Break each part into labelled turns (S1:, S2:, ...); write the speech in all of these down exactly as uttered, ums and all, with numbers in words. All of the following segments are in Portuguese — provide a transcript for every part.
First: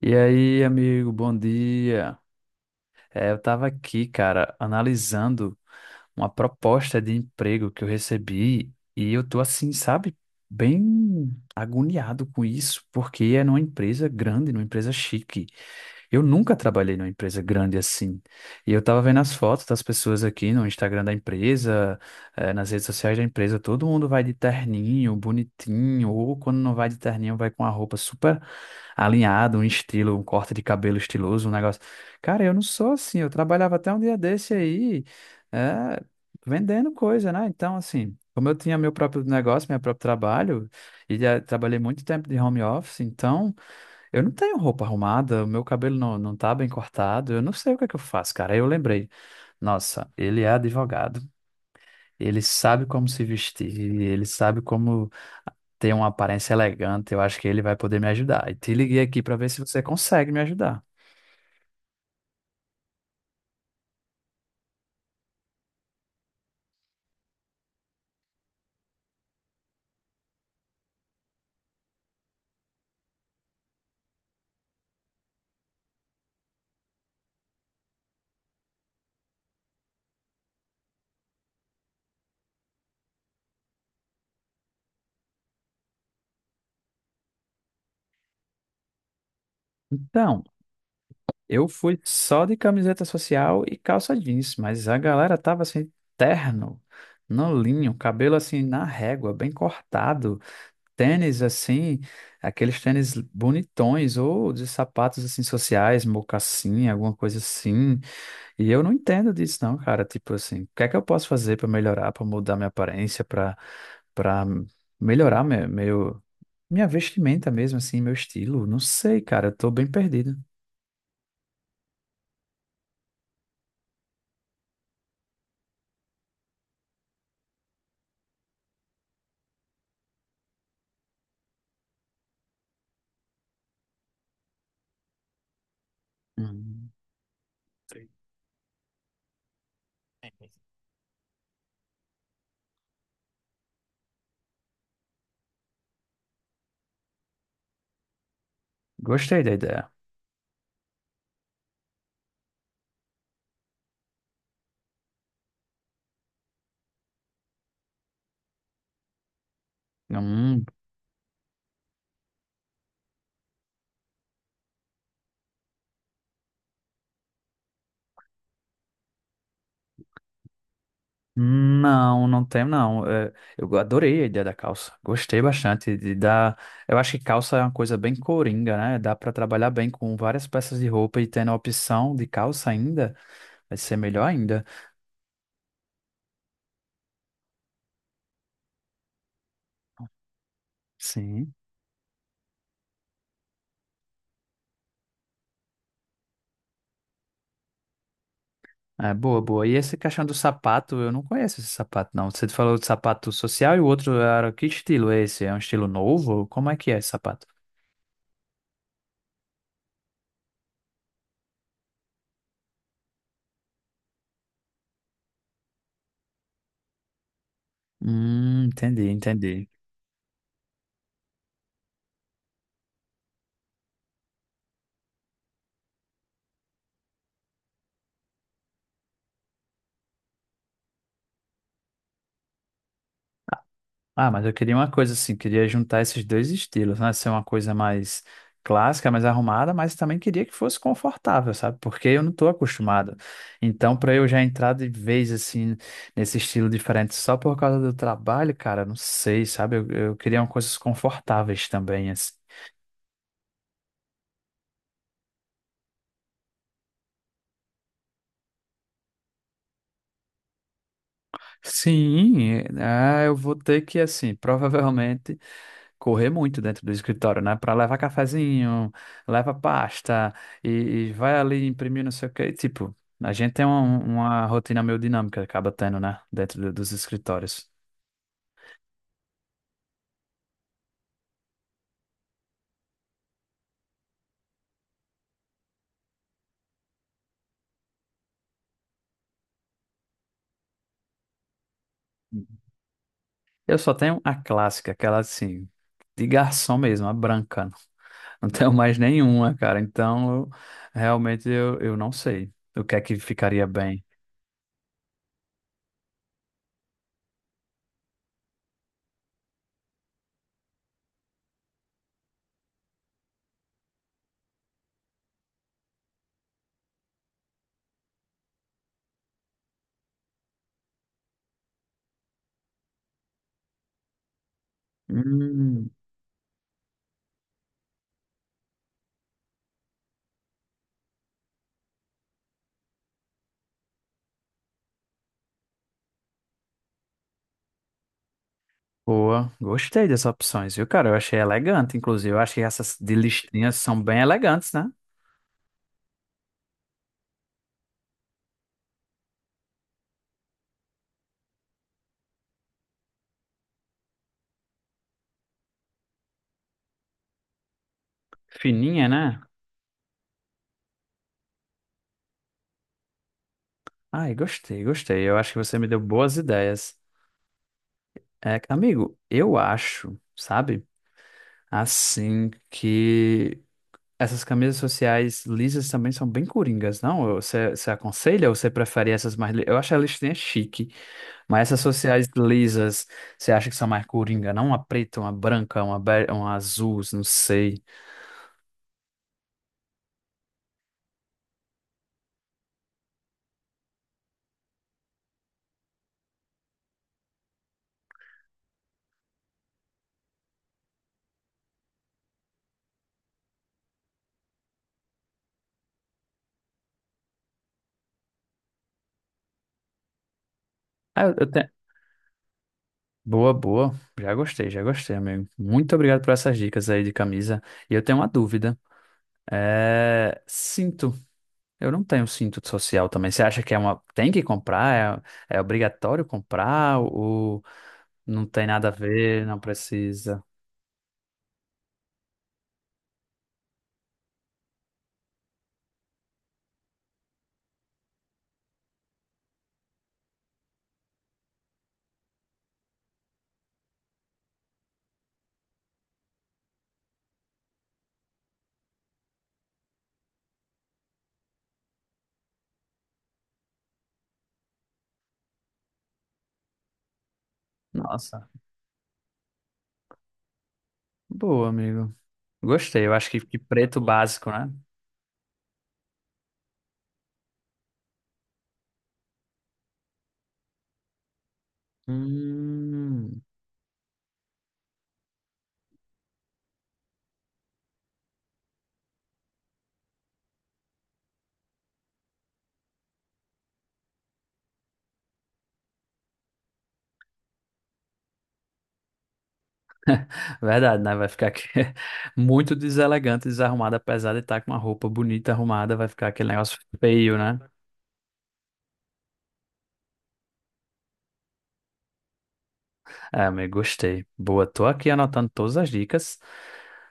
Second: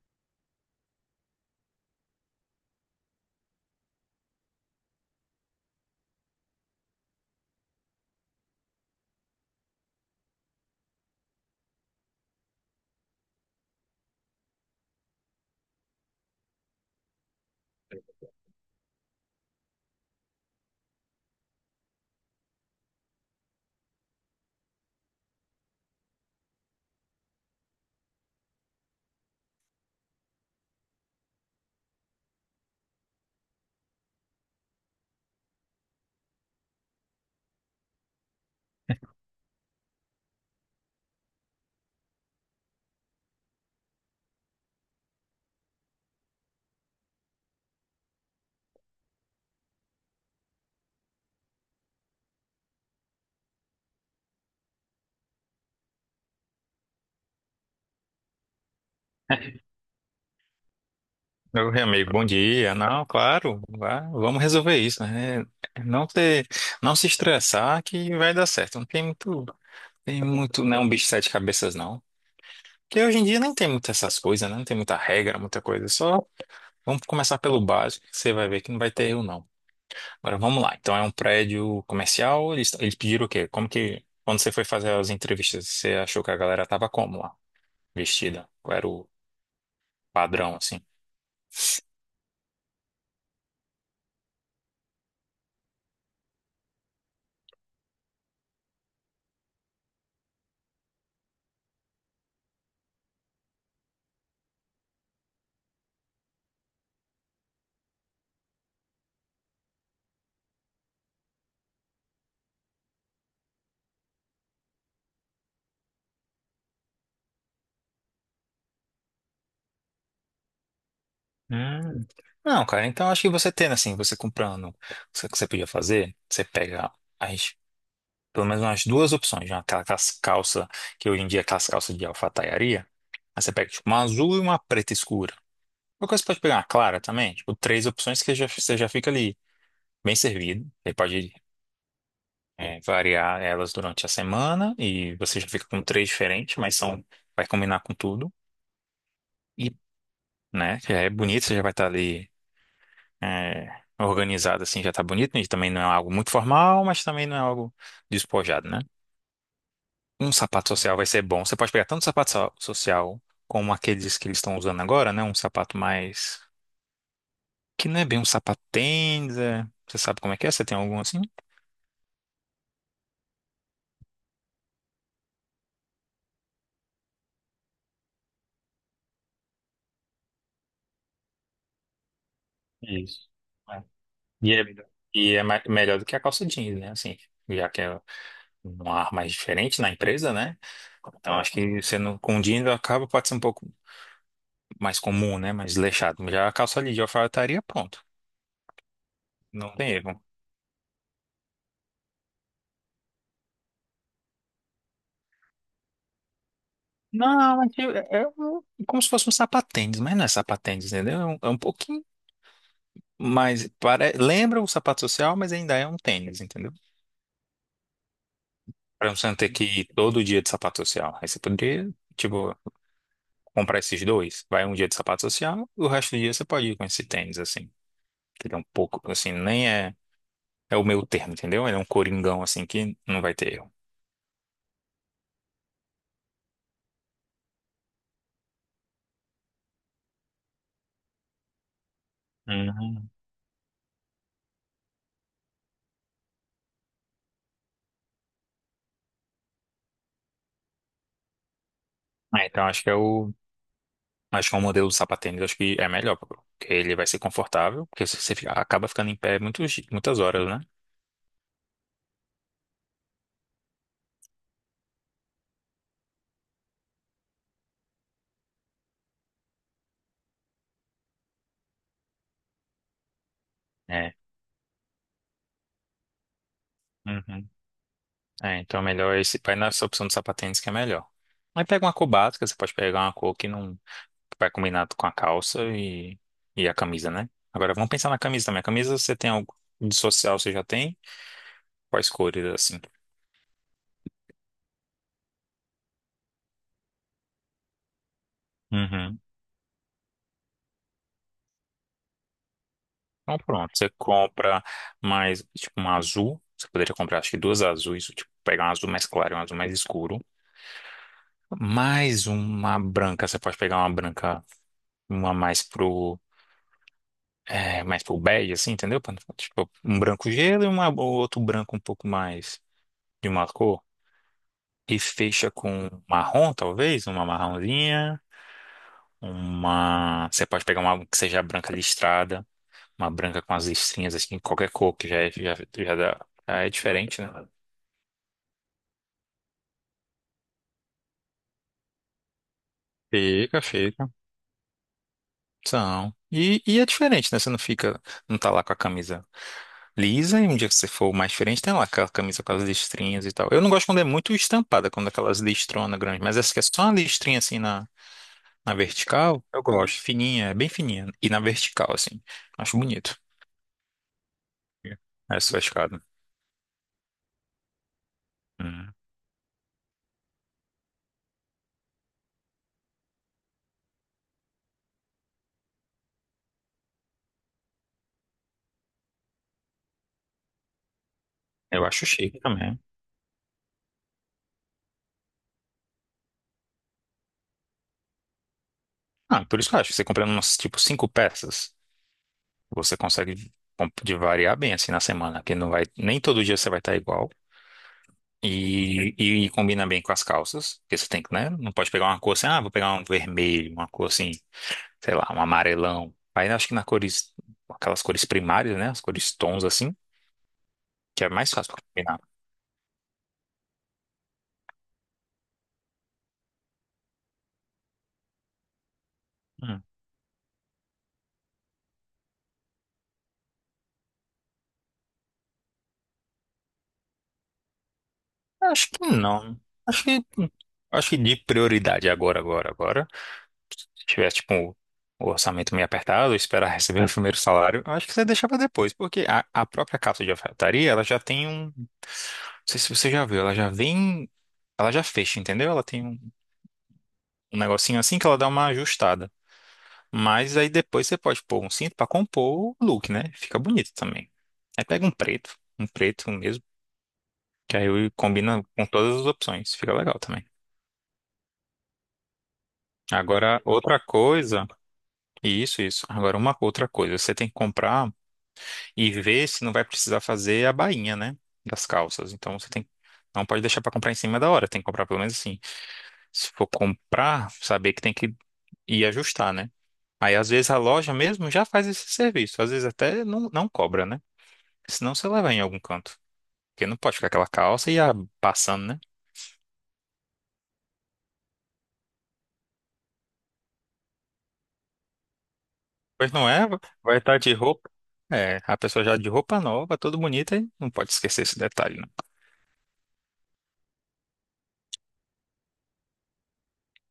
S1: E aí, amigo, bom dia. É, eu estava aqui, cara, analisando uma proposta de emprego que eu recebi e eu tô assim, sabe, bem agoniado com isso, porque é numa empresa grande, numa empresa chique. Eu nunca trabalhei numa empresa grande assim. E eu tava vendo as fotos das pessoas aqui no Instagram da empresa, eh, nas redes sociais da empresa, todo mundo vai de terninho, bonitinho, ou quando não vai de terninho, vai com a roupa super alinhada, um estilo, um corte de cabelo estiloso, um negócio. Cara, eu não sou assim, eu trabalhava até um dia desse aí, eh, vendendo coisa, né? Então, assim, como eu tinha meu próprio negócio, meu próprio trabalho, e já trabalhei muito tempo de home office, então. Eu não tenho roupa arrumada, o meu cabelo não, não tá bem cortado, eu não sei o que é que eu faço, cara. Aí eu lembrei, nossa, ele é advogado, ele sabe como se vestir, ele sabe como ter uma aparência elegante, eu acho que ele vai poder me ajudar. E te liguei aqui para ver se você consegue me ajudar.
S2: Meu amigo, bom dia. Não, claro, vá- vamos resolver isso, né? Não ter, não se estressar que vai dar certo. Não tem muito, tem muito, não é um bicho de sete cabeças, não. Porque hoje em dia nem tem muitas essas coisas, né? Não tem muita regra, muita coisa. Só vamos começar pelo básico, que você vai ver que não vai ter erro, não. Agora vamos lá. Então é um prédio comercial, eles, eles pediram o quê? Como que, quando você foi fazer as entrevistas, você achou que a galera tava como lá? Vestida? Qual era o
S1: Então,
S2: padrão, assim?
S1: eu fui só de camiseta social e calça jeans, mas a galera tava assim, terno, no linho, cabelo assim na régua, bem cortado. Tênis assim, aqueles tênis bonitões, ou de sapatos assim sociais, mocassim, alguma coisa assim. E eu não entendo disso, não, cara. Tipo assim, o que é que eu posso fazer para melhorar, para mudar minha aparência, para para melhorar meu, meu- minha vestimenta mesmo, assim, meu estilo? Não sei, cara. Eu tô bem perdido.
S2: Hum. Não, cara, então acho que você tendo assim, você comprando, o que você podia fazer, você pega as, pelo menos umas duas opções, né? Aquela cas- calça, que hoje em dia é aquelas calças de alfaiataria, aí você pega tipo uma azul e uma preta escura. Uma coisa você pode pegar uma
S1: Hum.
S2: clara também, tipo três opções que já, você já fica ali bem servido. Aí pode é, variar elas durante a semana e você já fica com três diferentes, mas são, vai combinar com tudo.
S1: Gostei da
S2: E,
S1: ideia.
S2: né, já é bonito, você já vai estar ali. É, organizado assim já tá bonito, né? E também não é algo muito formal, mas também não é algo despojado, né? Um
S1: Hum.
S2: sapato social vai ser bom. Você pode pegar tanto sapato so- social como aqueles que eles estão usando agora, né? Um sapato mais que não é bem um sapato tênis, é... Você sabe como é que é? Você tem algum assim?
S1: Não, não tem, não. É, eu adorei a ideia da calça. Gostei bastante de dar. Eu acho que calça é uma coisa bem coringa, né? Dá para trabalhar bem com várias peças de roupa e tendo a opção de calça ainda,
S2: Isso.
S1: vai
S2: É.
S1: ser melhor
S2: E
S1: ainda.
S2: é, e é ma- melhor do que a calça jeans, né? Assim, já que é um ar mais diferente na empresa, né? Então acho
S1: Sim.
S2: que você não, com jeans acaba pode ser um pouco mais comum, né? Mais leixado. Já a calça ali de alfaiataria, pronto.
S1: É boa, boa.
S2: Não
S1: E
S2: tem
S1: esse
S2: erro.
S1: caixão do sapato, eu não conheço esse sapato, não. Você falou de sapato social e o outro era que estilo é esse? É um estilo novo? Como é que é esse sapato?
S2: Não, mas eu- é, é um- como se fosse um sapatênis, mas não é sapatênis, entendeu? É um, é um pouquinho mais. Pare... Lembra o sapato social, mas ainda é um tênis, entendeu?
S1: Hum, entendi,
S2: Pra você não ter que
S1: entendi.
S2: ir todo dia de sapato social. Aí você poderia, tipo, comprar esses dois. Vai um dia de sapato social, o resto do dia você pode ir com esse tênis, assim. Que ele é um pouco, assim, nem é. É o meu termo, entendeu? Ele é um coringão, assim, que não vai ter erro.
S1: Ah, mas eu queria uma coisa assim, queria juntar esses dois estilos, né? Ser uma coisa mais clássica, mais arrumada, mas também queria que fosse confortável, sabe? Porque eu não estou
S2: Uhum.
S1: acostumado. Então, para eu já entrar de vez assim nesse estilo diferente só por causa do trabalho, cara, não sei, sabe? Eu, eu queria uma coisas confortáveis também, assim.
S2: Ah, então acho que é o. Acho que o modelo do sapatênis acho que é melhor, porque ele vai ser confortável, porque se você fica- acaba ficando em pé muitos, di- muitas horas, né?
S1: Sim, é, eu vou ter que, assim, provavelmente correr muito dentro do escritório, né? Para levar cafezinho, leva pasta e, e vai ali imprimir não sei o quê. Tipo, a gente tem uma,
S2: É.
S1: uma rotina meio dinâmica, acaba tendo, né? Dentro do- dos
S2: Uhum.
S1: escritórios.
S2: É, então é melhor esse, vai nessa opção do sapatênis que é melhor. Aí pega uma cor básica, você pode pegar uma cor que não que vai combinar com a calça e, e a camisa, né? Agora vamos pensar na camisa também. A camisa você tem algo de social, você já tem? Quais cores assim?
S1: Eu só tenho a clássica, aquela assim, de garçom mesmo, a branca. Não tenho mais
S2: Uhum.
S1: nenhuma, cara. Então, eu- realmente eu, eu não sei o que é que
S2: Então
S1: ficaria
S2: pronto, você
S1: bem.
S2: compra mais tipo um azul. Você poderia comprar acho que duas azuis, tipo, pegar um azul mais claro e um azul mais escuro. Mais uma branca, você pode pegar uma branca, uma mais pro, é, mais pro bege, assim, entendeu? Pra não ficar, tipo, um branco gelo e uma, ou outro branco um pouco mais de uma cor. E fecha com
S1: Hum,
S2: marrom, talvez, uma marronzinha, uma... Você pode pegar uma que seja branca listrada, uma branca com as listrinhas, assim, qualquer cor, que já é, já, já dá... já é diferente, né?
S1: boa. Gostei das opções, viu, cara? Eu achei elegante, inclusive. Eu achei essas de
S2: Fica,
S1: listinhas são
S2: fica.
S1: bem elegantes, né?
S2: São. E, e é diferente, né? Você não fica, não tá lá com a camisa lisa, e um dia que você for mais diferente, tem lá aquela camisa com as listrinhas e tal. Eu não gosto quando é muito estampada, quando é aquelas listronas grandes, mas essa que é só uma listrinha assim na, na
S1: Fininha, né?
S2: vertical, eu gosto. Fininha, é bem fininha. E na vertical, assim. Acho bonito.
S1: Ai, gostei, gostei. Eu acho
S2: Essa
S1: que você me deu
S2: vascada.
S1: boas ideias. É,
S2: Hum.
S1: amigo, eu acho, sabe? Assim que essas camisas sociais lisas também são bem coringas, não? Você, você aconselha ou você prefere essas mais... li- Eu acho a listinha chique, mas essas
S2: Eu acho
S1: sociais
S2: chique também.
S1: lisas, você acha que são mais coringa, não? Uma preta, uma branca, uma, be- uma azul, não sei.
S2: Ah, por isso que eu acho. Que Você comprando umas, tipo, cinco peças, você consegue comp- de variar bem assim na semana, que não vai, nem todo dia você vai estar igual. E, e combina bem com as calças, porque você tem que, né? Não pode pegar uma cor assim, ah, vou pegar um vermelho, uma cor assim. Sei lá, um amarelão. Aí eu acho que na cores, aquelas cores primárias, né? As cores tons assim, que
S1: Ah,
S2: é
S1: eu, eu
S2: mais
S1: tenho...
S2: fácil pra combinar.
S1: Boa, boa. Já gostei, já gostei, amigo. Muito obrigado por essas dicas aí de camisa. E eu tenho uma dúvida.
S2: Hum.
S1: É, cinto. Eu não tenho cinto social também. Você acha que é uma. Tem que comprar? É, é obrigatório comprar? Ou não tem nada
S2: Acho
S1: a
S2: que
S1: ver? Não
S2: não. Acho que,
S1: precisa?
S2: acho que de prioridade agora, agora, agora. Se tivesse, tipo, o orçamento meio apertado, esperar receber o primeiro salário, eu acho que você deixa pra depois, porque a, a própria calça de alfaiataria, ela já tem um. Não sei se você já viu, ela já vem. Ela já fecha, entendeu? Ela tem um um negocinho assim que ela dá uma ajustada. Mas aí depois você pode pôr um cinto pra compor o look, né? Fica bonito também. Aí pega um preto, um preto mesmo, que aí
S1: Nossa,
S2: combina com todas as opções. Fica legal também.
S1: boa, amigo. Gostei. Eu acho que, que
S2: Agora, outra
S1: preto básico,
S2: coisa,
S1: né?
S2: isso, isso. Agora, uma outra coisa, você tem que comprar e ver se não vai precisar fazer a bainha, né? Das calças. Então, você tem,
S1: Hum,
S2: não pode deixar pra comprar em cima da hora, tem que comprar pelo menos assim. Se for comprar, saber que tem que ir ajustar, né? Aí, às vezes, a loja mesmo já faz esse serviço, às vezes até não, não cobra, né? Senão você leva em algum canto. Porque não pode ficar aquela calça e a passando, né?
S1: verdade, né? Vai ficar aqui muito deselegante, desarrumado, apesar de estar com uma roupa bonita arrumada, vai ficar
S2: Pois não
S1: aquele
S2: é?
S1: negócio
S2: Vai
S1: feio,
S2: estar de
S1: né?
S2: roupa. É, a pessoa já de roupa nova, toda bonita, e não pode esquecer esse detalhe, né?
S1: Ah, amigo, gostei. Boa, tô aqui anotando todas as dicas.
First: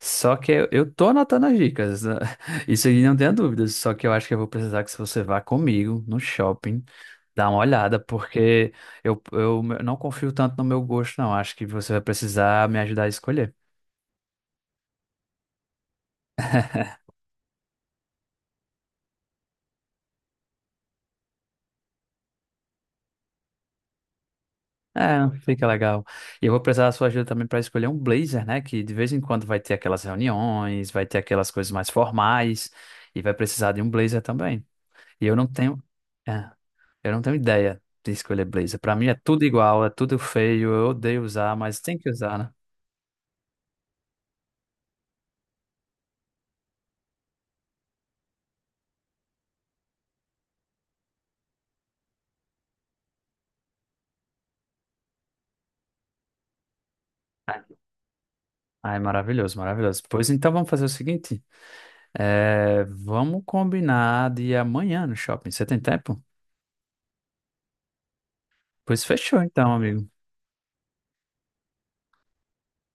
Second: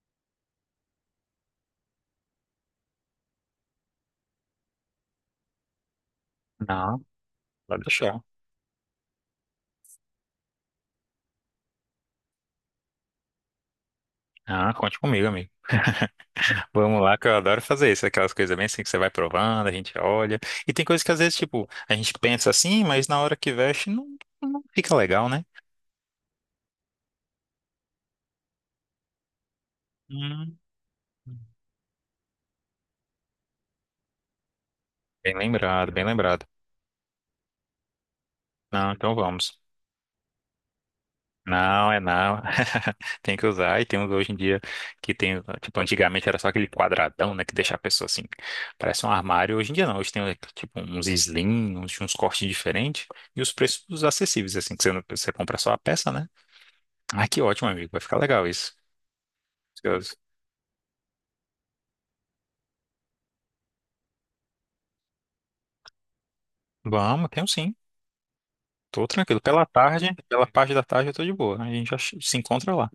S1: Só que eu eu tô anotando as dicas, né? Isso aí não tenha dúvidas. Só que eu acho que eu vou precisar que você vá comigo no shopping,
S2: Não,
S1: dar uma
S2: pode
S1: olhada,
S2: deixar.
S1: porque eu, eu não confio tanto no meu gosto, não. Acho que você vai precisar me ajudar a escolher.
S2: Ah, conte comigo, amigo. Vamos lá, que eu adoro fazer isso. Aquelas coisas bem assim que você vai provando, a gente olha. E tem coisas que às vezes, tipo, a gente pensa assim, mas na hora que veste não, não fica legal,
S1: É,
S2: né?
S1: fica legal. E eu vou precisar da sua ajuda também para escolher um blazer, né? Que de vez em quando vai ter aquelas
S2: Hum.
S1: reuniões, vai ter aquelas coisas mais formais, e vai precisar de um blazer também. E eu
S2: Bem
S1: não tenho.
S2: lembrado, bem lembrado.
S1: É. Eu não tenho ideia de escolher blazer.
S2: Não,
S1: Pra mim é
S2: então
S1: tudo
S2: vamos.
S1: igual, é tudo feio, eu odeio usar, mas
S2: Não,
S1: tem
S2: é
S1: que usar,
S2: não.
S1: né?
S2: Tem que usar. E tem uns hoje em dia que tem. Tipo, antigamente era só aquele quadradão, né? Que deixa a pessoa assim. Parece um armário. Hoje em dia não. Hoje tem, tipo, uns slim, uns, uns cortes diferentes. E os preços acessíveis, assim. Que você, não- você compra só a peça, né? Ah, que ótimo, amigo. Vai ficar legal isso.
S1: Ah, é maravilhoso, maravilhoso.
S2: Curioso.
S1: Pois então vamos fazer o seguinte, é, vamos combinar de ir amanhã no shopping. Você tem tempo?
S2: Vamos, tenho sim.
S1: Pois
S2: Tô
S1: fechou
S2: tranquilo. Pela
S1: então, amigo.
S2: tarde, pela parte da tarde eu tô de boa. A gente já se encontra lá.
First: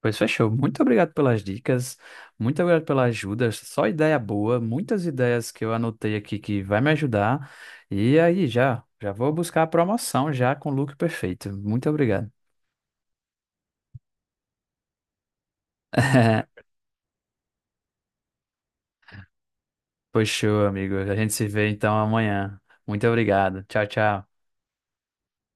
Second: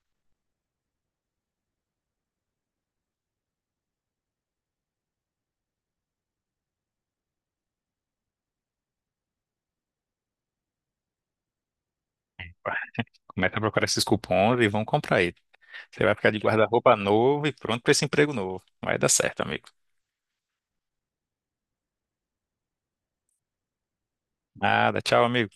S1: Pois fechou. Muito obrigado pelas dicas, muito obrigado pela ajuda. Só ideia boa, muitas ideias que eu anotei aqui que vai me ajudar. E aí já, já vou buscar a promoção já com o look perfeito. Muito obrigado.
S2: Começa a procurar esses cupons e vão comprar aí. Você vai ficar de guarda-roupa novo e pronto pra esse emprego novo. Vai dar certo, amigo.
S1: Pois amigo. A gente se vê então amanhã. Muito obrigado. Tchau, tchau.
S2: Nada, tchau, amigo.